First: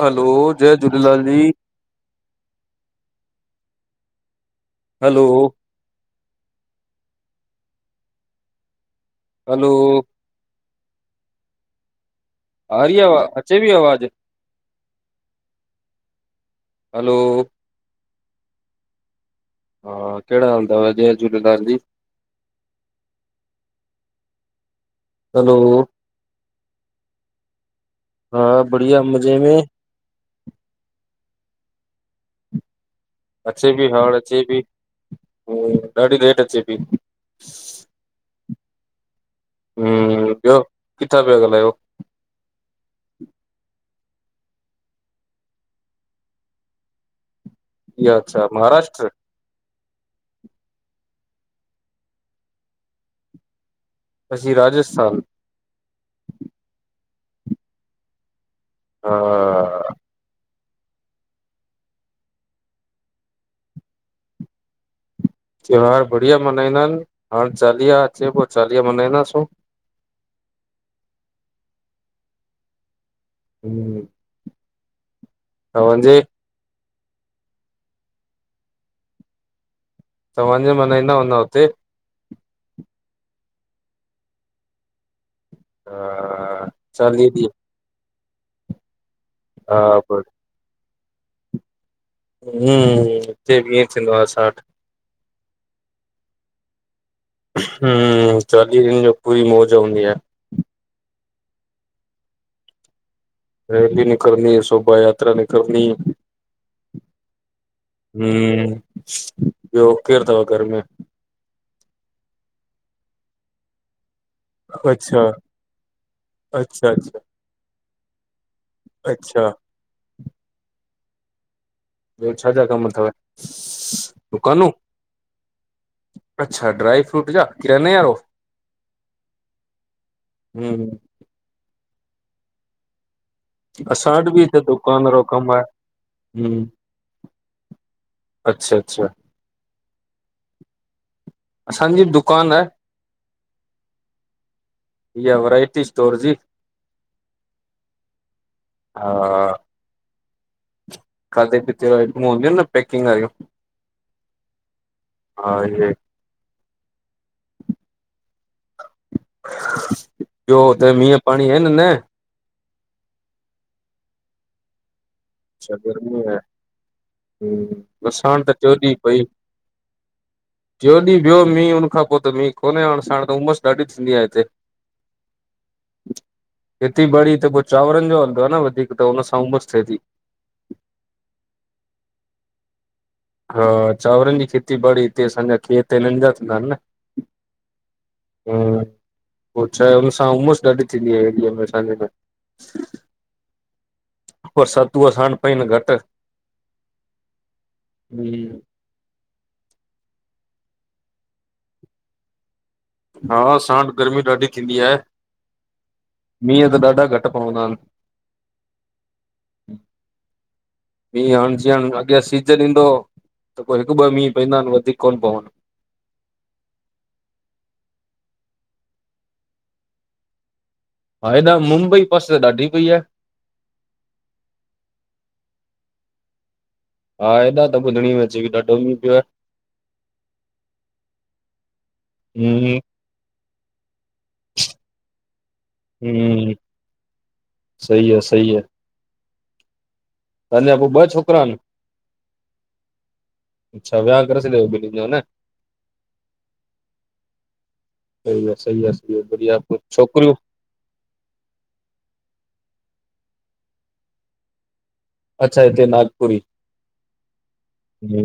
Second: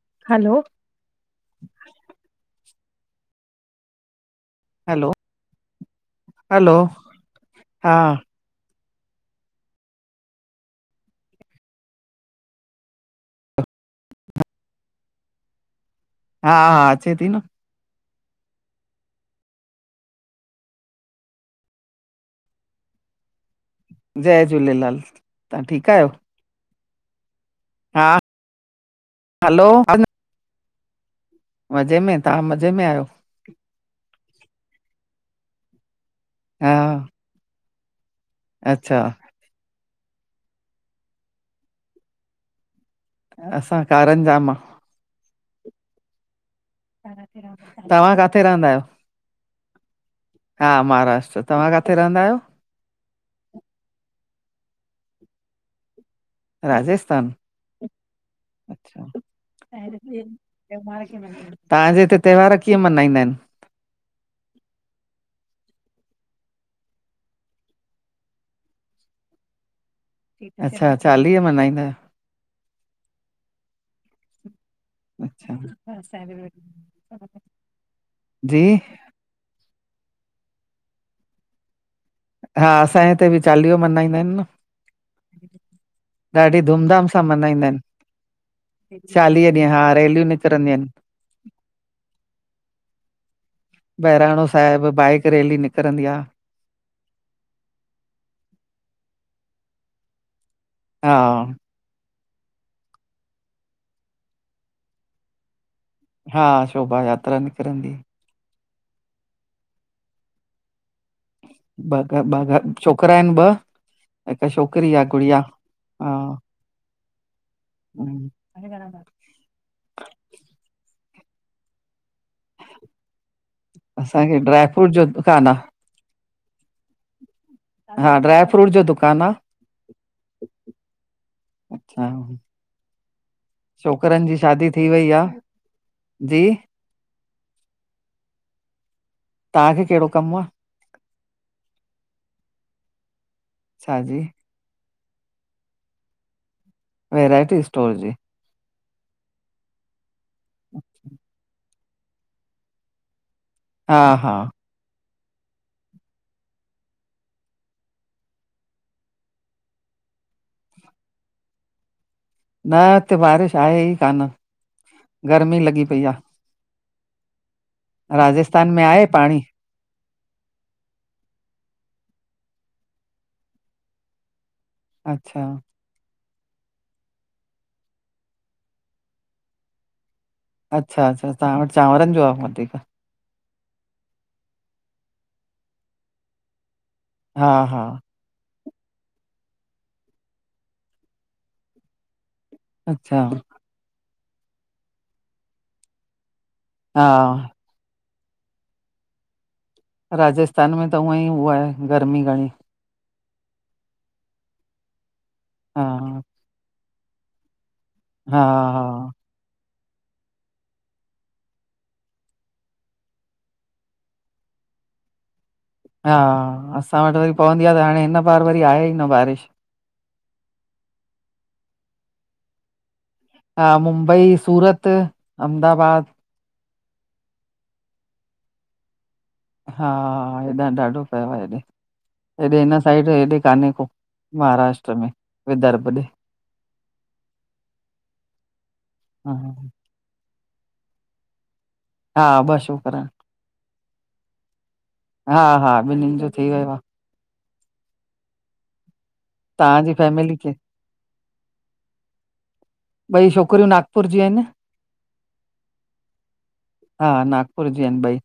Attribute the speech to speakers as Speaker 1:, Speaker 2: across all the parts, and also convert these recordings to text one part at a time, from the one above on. Speaker 1: हलो जय Jhulelal ji hello
Speaker 2: hello हां
Speaker 1: hello हां रीया वा अचे बी आवाज़ु
Speaker 2: हा अचे
Speaker 1: हलो
Speaker 2: थी
Speaker 1: हा कहिड़ा हाल थव जय झूलेलाल जी
Speaker 2: जय झूलेलाल
Speaker 1: हलो
Speaker 2: तहां ठीक आहियो हा
Speaker 1: हां बढ़िया मज़े में
Speaker 2: हलो मज़े में तहां मज़े में आहियो
Speaker 1: अचे पी हांणे अचे पी ऐ ॾाढी लेट अचे ती
Speaker 2: अछा
Speaker 1: हम्म ॿियो किथां पिया ॻाल्हायो
Speaker 2: असां कारनजा मां तव्हां
Speaker 1: इहा
Speaker 2: काथे
Speaker 1: अच्छा
Speaker 2: रहंदा आहियो
Speaker 1: महाराष्ट्र
Speaker 2: हां महाराष्ट्र तव्हां काथे रहंदा आहियो
Speaker 1: असी राजस्थान
Speaker 2: राजस्थान अछा
Speaker 1: हा
Speaker 2: तहांजे हिते त्योहार कीअं मल्हाईंदा आहिन
Speaker 1: त्योहार बढ़िया मल्हाईंदा आहिन हाणे चालीहा अचे पोइ चालीहा मल्हाईंदासूं
Speaker 2: अछा चालीह मल्हाईंदा आहियो
Speaker 1: हम्म। तव्हांजे
Speaker 2: जी
Speaker 1: तव्हांजे मनाइंदा हुंदा हुते?
Speaker 2: हा असांजे हिते बि चालीहो मन्हाईंदा हिनि न। ॾाढी
Speaker 1: हा
Speaker 2: धूमधाम सां
Speaker 1: चालीह
Speaker 2: मनाइंदा हिनि। चालीह ॾींहं, हा रेलियूं निकिरंदियूं आहिनि।
Speaker 1: हम्म, हिते बि ईंअं थींदो आ
Speaker 2: बहिराणो
Speaker 1: असां वटि।
Speaker 2: साहिब बाइक रेली निकिरंदी आ।
Speaker 1: हम्म, चालीह ॾींहनि जो पूरी मौज हुंदी आ।
Speaker 2: हा।
Speaker 1: रैली न निकरंदी, शोभा यात्रा निकरंदी।
Speaker 2: हा शोभा यात्रा निकिरंदी।
Speaker 1: हम्म, ॿियो केरु थव घर में?
Speaker 2: ॿ घ, ॿ घ, छोकिरा हिनि ॿ हिक छोकिरी आ
Speaker 1: अच्छा
Speaker 2: गुड़िया हा
Speaker 1: अच्छा अच्छा अच्छा। ॿियो, छा छा कमु अथव?
Speaker 2: असांखे ड्राई
Speaker 1: दुकानूं
Speaker 2: फ्रूट जो दुकानु आ।
Speaker 1: अच्छा ड्राई फ्रूट जा। किराने वारो
Speaker 2: हा ड्राय फ्रूट जो दुकान आ।
Speaker 1: हम्म
Speaker 2: अच्छा।
Speaker 1: असां
Speaker 2: छोकिरनि
Speaker 1: वटि
Speaker 2: जी
Speaker 1: बि हिते
Speaker 2: शादी थी
Speaker 1: दुकान
Speaker 2: वई आ
Speaker 1: वारो कमु आहे
Speaker 2: जी
Speaker 1: हम्म। अच्छा- अच्छा
Speaker 2: तहांखे कहिड़ो कमु आ?
Speaker 1: असांजी बि दुकानु आहे।
Speaker 2: छा जी
Speaker 1: इह्या वैरायटी स्टोर जी।
Speaker 2: वैरायटी स्टोर जी।
Speaker 1: हा।
Speaker 2: अच्छा।
Speaker 1: खाधे पीते वारी [unintelligible] हूंदियूं इनि न पैकिंग वारियूं।
Speaker 2: हा -हा।
Speaker 1: हा इह्ये। ॿियो, हुते मींहं पाणी आहिन न?
Speaker 2: न हिते बारिश आहेई कान्ह।
Speaker 1: अच्छा गर्मी आ, हम्म
Speaker 2: राजस्थान में आहे पांणी?
Speaker 1: ट्रियोंॾींहुं पियो मींहु, उन खां पो त मींहु कोन्हे, हांण सांण त उमसि ॾाढी थींदी आ हिते।
Speaker 2: अच्छा।
Speaker 1: खेती बाड़ी हिते पो चांवरनि जो हलदो आ न वधीक त हुन सां उमसि थिये ती।
Speaker 2: अच्छा- अच्छा, तव्हां वटि चांवरनि जो आ वधीक?
Speaker 1: हा चांवरनि जी खेती बाड़ी, हिते असांजा खेत हिननि जा थींदा हिनि न।
Speaker 2: हा -हा
Speaker 1: हम्म, पो छाहे हुन सां उमसि ॾाढी थींदी आ एरिया में असांजे लाए।
Speaker 2: अच्छा
Speaker 1: पर सतू अ सान पई न घटि [unintelligible]
Speaker 2: हा
Speaker 1: हम
Speaker 2: राजस्थान में त उवई उहा आहे गर्मी घणी
Speaker 1: हा असां वटि गर्मी ॾाढी थींदी आहे
Speaker 2: हा
Speaker 1: मींहं त ॾाढा घटि पवंदा आहिन
Speaker 2: हा हा
Speaker 1: महुं हाणे जीअं अॻियां सीजन ईंदो त को हिकु ॿ मीहं पवंदा आहिनि वधीक कोन्ह पवंदो
Speaker 2: हा असां वटि वरी पवंदी आहे त हाणे हिन बार वरी आहे ई न बारिश
Speaker 1: हा हेॾा मुंबई पासे त ॾाढी पई आहे
Speaker 2: हा मुंबई सूरत अहमदाबाद
Speaker 1: हा हेॾा त ॿुधणी में अचे तो ॾाढो मीहु पियो आहे
Speaker 2: हा हेॾा ॾाढो पियो आहे हेॾे हेॾे
Speaker 1: हम्म
Speaker 2: हिन साइड हेॾे कान्हे को महाराष्ट्र में विदर्भ ॾे
Speaker 1: हम सईी आहे सही आहे
Speaker 2: हा हा हा
Speaker 1: तव्हांजा पोइ ॿ छोकिरा आहिन
Speaker 2: हा ॿ छोकरा
Speaker 1: अच्छा विहाउ करे छॾुव ॿिनिन
Speaker 2: हा हा ॿिन्हिनि जो थी वियो आं
Speaker 1: सही आं सही आं ॿियो बढ़िया [inaudible]
Speaker 2: तव्हांजी
Speaker 1: छोकिरियूं
Speaker 2: फैमिली खे ॿई छोकिरियूं नागपुर जी आहिन
Speaker 1: अच्छा हिते नागपुरी
Speaker 2: हा नागपुर जी आहिनि ॿई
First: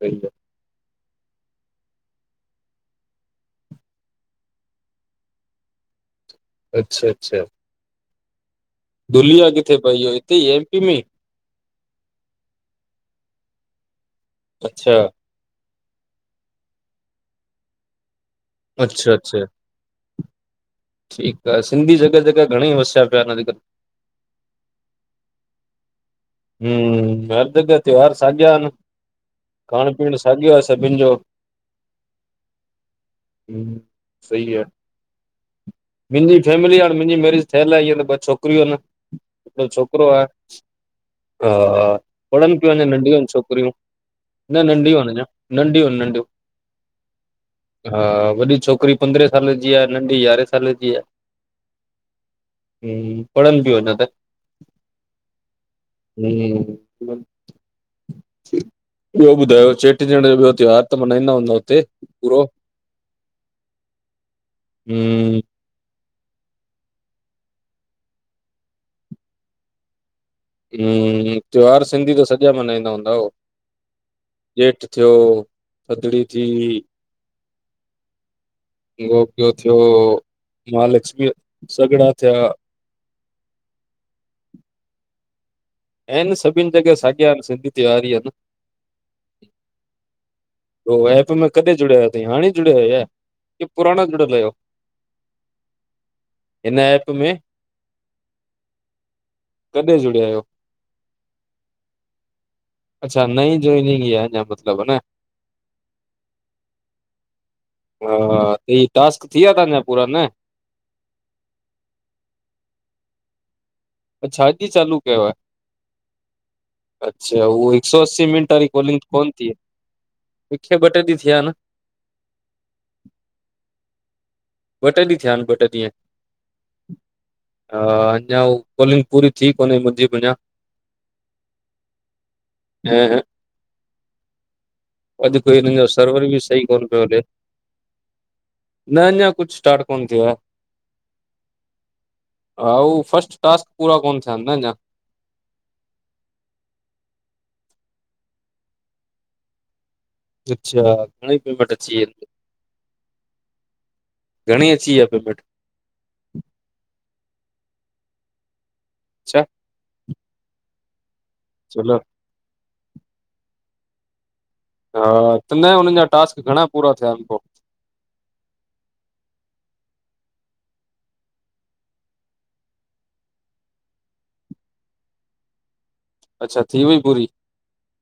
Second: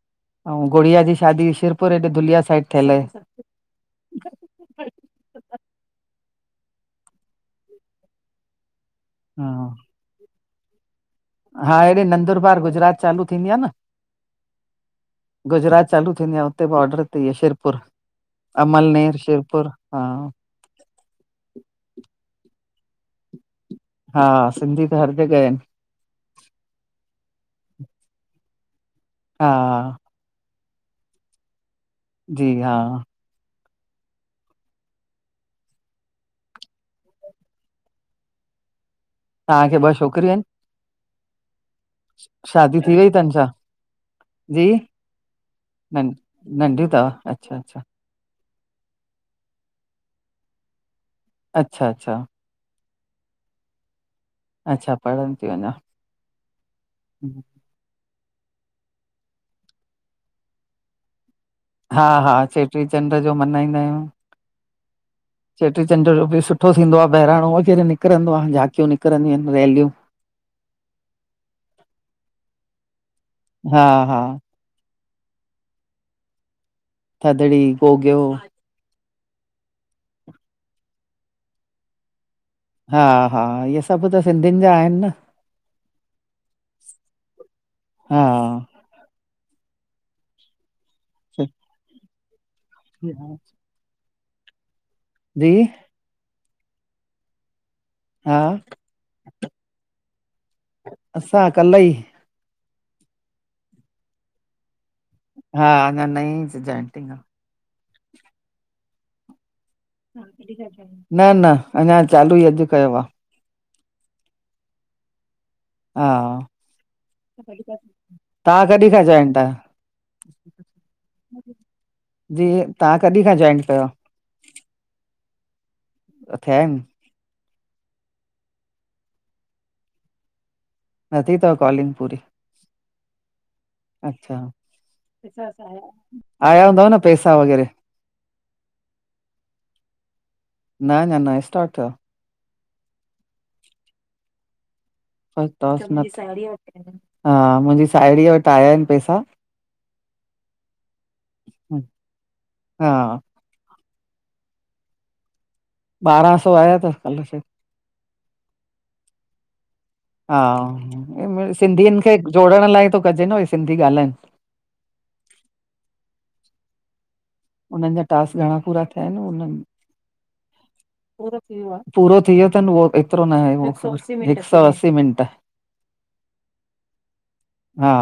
Speaker 1: सह [inaudible]
Speaker 2: ऐं गुड़िया जी शादी शिरपुर हेॾे धुलिया साइड थियल आहे
Speaker 1: अच्छा अच्छा धुलिया
Speaker 2: हा
Speaker 1: किथे पए इहो हिते ई एमपी में ही
Speaker 2: हा, हेडे नंदुरबार गुजरात चालू थींदी आहे न
Speaker 1: अच्छा।
Speaker 2: गुजरात चालू थींदी आहे उते बॉर्डर ते ई आ शिरपुर
Speaker 1: अच्छा
Speaker 2: अमलनेर
Speaker 1: अच्छा
Speaker 2: शिरपुर हा।
Speaker 1: ठीकु आहे, सिंधी जॻह जॻह घणेई वसिया पिया आहिनि अॼुकल।
Speaker 2: हा सिंधी त हर जॻह आहिन
Speaker 1: हम हर जॻह त्योहार साॻिया आहिन
Speaker 2: हा
Speaker 1: खाइण पीअण साॻियो आं सभिनि जो।
Speaker 2: जी हा।
Speaker 1: हम सही आं मुंहिंजी फैमिली आ मुंहिंजी मेरिज थियल आहे ईअं त ॿ छोकिरियूं आहिन।
Speaker 2: तव्हांखे ॿ छोकिरियूं आहिन?
Speaker 1: हा पढ़नि पियूं
Speaker 2: शादी
Speaker 1: अञा
Speaker 2: थी वई
Speaker 1: नंढियूं आहिन
Speaker 2: अथनि छा
Speaker 1: छोकिरियूं। न
Speaker 2: जी
Speaker 1: नंढिय न अञा नंढिय
Speaker 2: नं
Speaker 1: नंढियूं
Speaker 2: नंढियूं अथव अच्छा अच्छा
Speaker 1: हा वॾी छोकिरी पंद्रें साल जी आं नंढी यारहें साल जी आं
Speaker 2: अच्छा अच्छा।
Speaker 1: हम पढ़नि पीऊ अञा त।
Speaker 2: अच्छा पढ़नि तियू अञा।
Speaker 1: हम। ॿियो ॿुधायो, चेटीचड जो ॿियो त्योहार त मनाईंदा हूंदा हुते
Speaker 2: हा-हा,
Speaker 1: पूरो
Speaker 2: चेटीचंड जो मनाईंदा आयूं।
Speaker 1: हम्म
Speaker 2: चेटीचंड जो बि सुठो थींदो आ, बैराणो वग़ैरह निकिरंदो आ, झांकियूं निकरंदियूं ऐंन, रैलियूं
Speaker 1: ह्म्म्म्म, त्योहार सिंधी त सॼा मनाईंदा हूंदव?
Speaker 2: हा हा
Speaker 1: ॼेठ थियो, थदड़ी थी,
Speaker 2: थदड़ी, गोगियो।
Speaker 1: गोगियो थियो, महालछमीअ या सॻड़ा थिया।
Speaker 2: हा-हा, इहे सभु त सिंधियुनि जा आहिनि न?
Speaker 1: ऐंन सभिनि जॻह साॻिया सिंधी त्योहार ई आहिनि।
Speaker 2: हा।
Speaker 1: उ एप
Speaker 2: सु-
Speaker 1: में कॾहिं जुड़ायो आहियो? हाणे जुड़या आयो या, की पुराणा जुड़ियल अहियो?
Speaker 2: जी?
Speaker 1: हिन एप में?
Speaker 2: हा,
Speaker 1: कॾहिं जुड़िया आहियो
Speaker 2: असां कल्ह ई।
Speaker 1: अच्छा, नई जाॅइनिंग ई आ अञा मतिलब अन?
Speaker 2: हा, अञा नई जेंटिंग आ।
Speaker 1: वाह! वाह! तई! टास्क थी विया तांजा पूरा? न
Speaker 2: [unintelligible] न -न, अञा चालू ई अॼु कयो आ।
Speaker 1: अच्छा, अॼु ई चालू कैव?
Speaker 2: हा।
Speaker 1: अच्छा, उहो हिकु सौ असी मिंट
Speaker 2: तव्हां
Speaker 1: वारी
Speaker 2: कॾहिं
Speaker 1: कॉलिंग
Speaker 2: खां
Speaker 1: कोन
Speaker 2: जॉइंट
Speaker 1: थी?
Speaker 2: आहियो?
Speaker 1: मूंखे ॿ टे ॾींहं थीया अन।
Speaker 2: जी, तहां कॾहिं खां जॉइन कयो आ?
Speaker 1: ॿ टे ॾींहं थिया ऐंन ॿ टे ॾींहं।
Speaker 2: [unintelligible]
Speaker 1: हा, अञा हु कालिंग पूरी थी कोन्हे मुंहिंजी बि अञा।
Speaker 2: न थी थव कॉलिंग पूरी?
Speaker 1: न, ह।
Speaker 2: अच्छा,
Speaker 1: कोई हिननि जो सर्वर बि सही
Speaker 2: आया
Speaker 1: कोन
Speaker 2: हूंदव न
Speaker 1: पियो हले
Speaker 2: पैसा वग़ैरह?
Speaker 1: न अञा कुछ स्टार्ट कोन थियो आ।
Speaker 2: न अञा न स्टार्ट थियो,
Speaker 1: हा हु फस्ट टास्क पूरा कोन थिया अन न अञा।
Speaker 2: हा मुंहिंजी साहेड़ीअ वटि आया आहिनि पैसा।
Speaker 1: अच्छा, घणीं पेमेंट अची वे?
Speaker 2: हा
Speaker 1: घणी अची वियव पेमेंट?
Speaker 2: ॿारहां सौ आया अथव स्कॉलरशिप
Speaker 1: अच्छा,
Speaker 2: हा,
Speaker 1: चलो
Speaker 2: सिंधियुनि खे जोड़ण लाइ थो कजे न भई सिंधी ॻाल्हाइनि।
Speaker 1: हा, त न हुननि जा टास्क घणा पूरा थिया ऐंन पो?
Speaker 2: उननि जा टास्क घणा पूरा थिया अन? उननि [inaudible] पूरो थी वियो। पूरो थी वियो थनि उहो एतिरो न आहे, हिक सौ असीं मिंट।
Speaker 1: अच्छा थी वई पूरी?
Speaker 2: हा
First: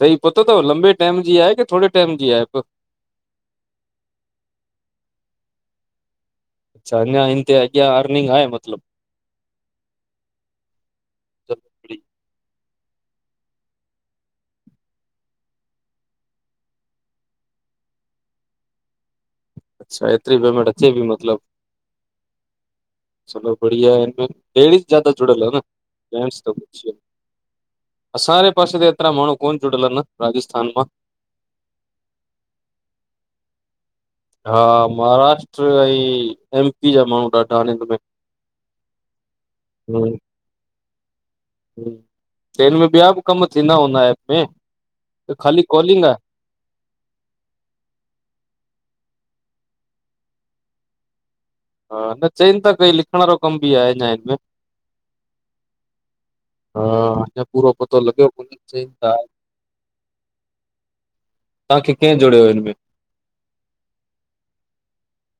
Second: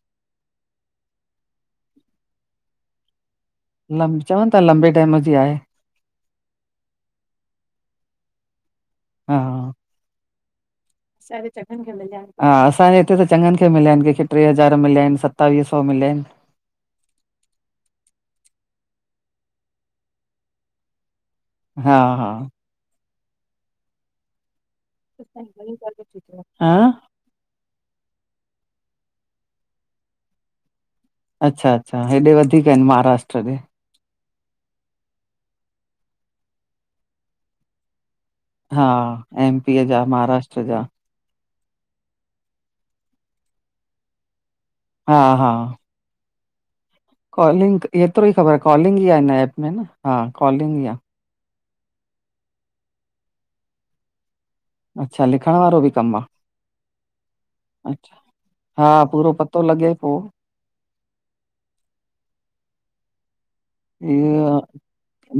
Speaker 1: त ही पतो थव लंबे टाइम जी आहे, की थोड़े टाइम जी आहे?
Speaker 2: लंब, चवनि था लंबे टाइम जी आहे।
Speaker 1: अच्छा, अञा हिन ते अॻियां अर्निंग आहे मतलबु?
Speaker 2: हा। सब
Speaker 1: चलो
Speaker 2: चकनि
Speaker 1: बढ़िया।
Speaker 2: खे हा असांजे हिते त चंॻन खे मिलिया आएन, केंखे ट्रे हज़ार मिल्या आएन, सतावीय सौ मिल्या आएन
Speaker 1: अच्छा, एतरी पेमेंट अचे पी मतलब
Speaker 2: हा हा
Speaker 1: चलो बढ़िया है फिर, लेडीज़ जदा जुड़यल आ न, जेन्ट्स त
Speaker 2: हा
Speaker 1: असां जे पासे ते एतरा माणूं कोन जुड़यल आएन, राजस्थान मां।
Speaker 2: अच्छा अच्छा, हेॾे वधीक एन महाराष्ट्र ॾे।
Speaker 1: हा महाराष्ट्र ऐं-एमपी जा माणूं ॾाढा अन हिन में।
Speaker 2: हा एमपीअ जा,
Speaker 1: हम्म
Speaker 2: महाराष्ट्र जा
Speaker 1: त हिन में ॿ्या बि कम थींदा हूंदा एप में,
Speaker 2: हा
Speaker 1: कि
Speaker 2: हा
Speaker 1: ख़ाली कॉलिंग आ?
Speaker 2: कॉलिंग, एतरो ही ख़बर आ कॉलिंग ही आ हिन एप में न, हा कॉलिंग ही आ।
Speaker 1: हा, त चइन ता कई लिखण वारो कम बि आए हिन ऐप में।
Speaker 2: अच्छा, लिखण वारो बि कम आ?
Speaker 1: हा, अञां पूरो पतो लॻयो कोने, चइन
Speaker 2: हा
Speaker 1: ता।
Speaker 2: पूरो पतो लॻे पो
Speaker 1: तांखे कें जोड़्यो हिन में?
Speaker 2: इअं,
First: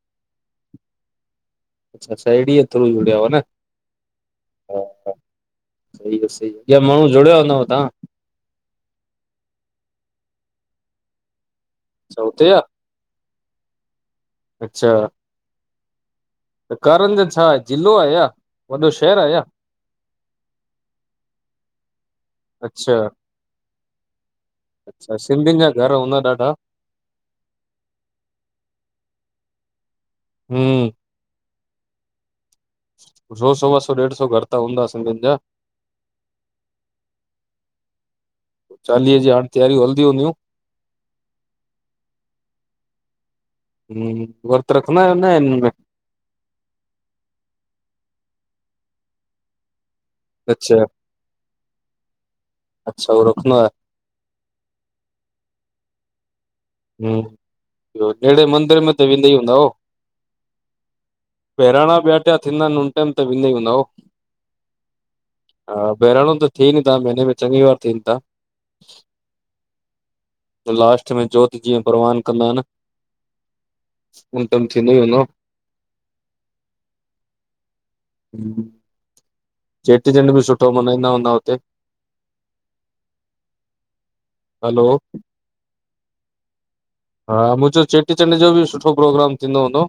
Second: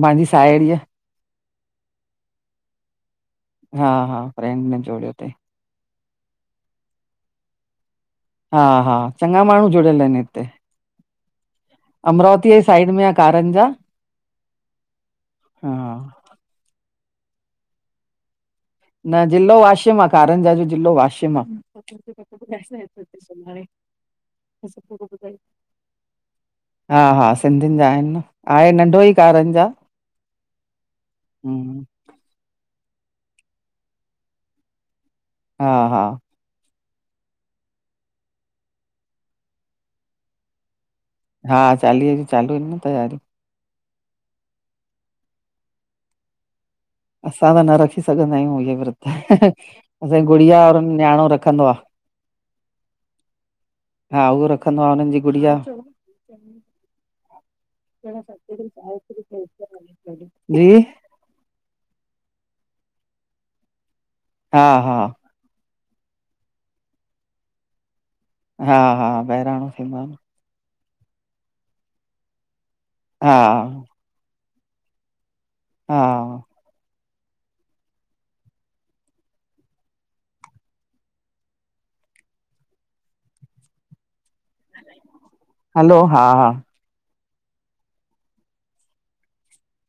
Speaker 2: मांजी सायड़ीअ।
Speaker 1: अच्छा, सायड़ी जे थ्रू जुड़्याओ न।
Speaker 2: हा हा, फ्रेंड ने
Speaker 1: हा
Speaker 2: जोड़्यो तईं।
Speaker 1: सही आ सही आ, ॿ्या माणूं जोड़िया हूंदव तां?
Speaker 2: हा हा चंङा माणूं जुड़यल अएन हिते,
Speaker 1: अच्छा हुते
Speaker 2: अमरावती
Speaker 1: आ
Speaker 2: जी साइड में कारंजा।
Speaker 1: अच्छा
Speaker 2: हा।
Speaker 1: त, कारंजा छा आए, जिलो आ छा?
Speaker 2: न जिलो वाशिम आ, कारंजा जो जिलो वाशिम आ।
Speaker 1: अच्छा
Speaker 2: [unintelligible]
Speaker 1: अच्छा, सिंधिन जा घर हुंदा ॾाढा?
Speaker 2: हा हा, सिंधिन जा आएन न, आए नंढो ई कारंजा।
Speaker 1: हम्
Speaker 2: हम्
Speaker 1: सौ, सवा सौ, ॾेढ सौ घर त हूंदा सिंधिन जा?
Speaker 2: हा हा
Speaker 1: चालीये जी, हाण तैयारियूं हलदी हूंदियूं?
Speaker 2: हा, चालीये जी चालू ईन न तैयारियूं।
Speaker 1: हम्, वर्त रखंदा आयो न हिनन में?
Speaker 2: असां त न रखी सघंदायूं इये विर्त। असांजी गुड़िया और
Speaker 1: अच्छा
Speaker 2: न्याणो रखंदो आ।
Speaker 1: अच्छा उहो रखंदो आहे
Speaker 2: हा उओ रखंदो आ, उनन जी गुड़िया
Speaker 1: हम्म जहिड़े मंदर में त वेंदा ई हूंदा हो
Speaker 2: जी
Speaker 1: बहिराणा, ॿ्या ट्या थींदा अन, उन टाइम त वेंदा ई हूंदव?
Speaker 2: हा हा
Speaker 1: हा, बहिराणां त थिएनि था, महीेने में चंङी बार थियनिथा।
Speaker 2: हा हा, बहिराणो थींदो आ।
Speaker 1: त लास्ट में जोत, जीअं परवान कंदा अन
Speaker 2: हा।
Speaker 1: उन टाइम, थींदो ई हुंदो।
Speaker 2: हां,
Speaker 1: [inaudible] चेटीचंड बि सुठो मल्हाईंदा हूंदा हुते। हलो,
Speaker 2: हलो, हां।
Speaker 1: हां। मुंहिंजो, चेटी चंड जो बि सुठो प्रोग्राम थींदो हूंदो।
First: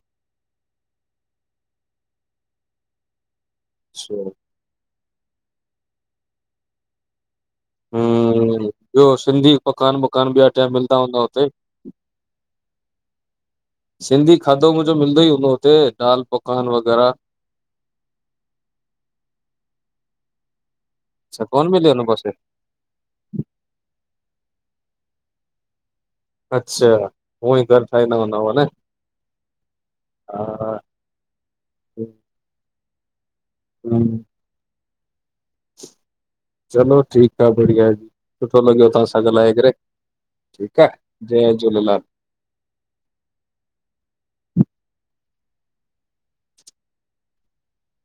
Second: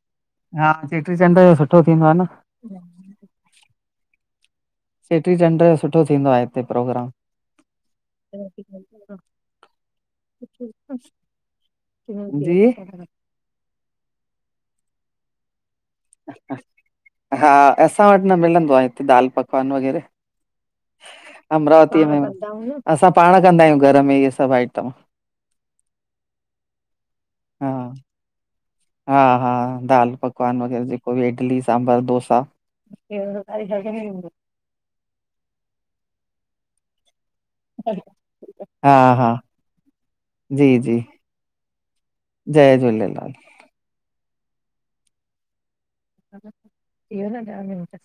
Speaker 2: हां, चेटीचंड जो सुठो थींदो आहे न। ह [inaudible]
Speaker 1: अच्छा!
Speaker 2: चेटीचंड जो सुठो थींदो आहे। हिते प्रोग्राम।
Speaker 1: ॿियो सिंधी पकान-वकान बिॿ टम मिलंदा हूंदा हुते?
Speaker 2: जी!
Speaker 1: सिंधी खाधो, मुंहिंजो मिलंदो ई हूंदो हुते दाल पकवान वग़ैरह।
Speaker 2: हां, असां वटि न मिलंदो आहे, हिते दाल पकवान वग़ैरह।
Speaker 1: अच्छा कोन मिले हुन
Speaker 2: अमरावतीअ
Speaker 1: पासे
Speaker 2: में। असां पाण कंदा आहियूं। घर में इहे सभ आइटम।
Speaker 1: अच्छा! ई घर
Speaker 2: हां,
Speaker 1: ठाहींदा हूंदव न
Speaker 2: हां-हां। दाल पकवान
Speaker 1: हा
Speaker 2: वग़ैर जे को इडली सांबर डोसा।
Speaker 1: हम्म। चलो ठीकु सभ बढ़िया आहे। सुठो लॻे
Speaker 2: हा
Speaker 1: तव्हां सां
Speaker 2: हा
Speaker 1: ॻाल्हाए करे।
Speaker 2: जी
Speaker 1: ठीकु आहे।
Speaker 2: जी
Speaker 1: जय झूलेलाल!
Speaker 2: जय झूलेलाल। थीियो न [inaudible]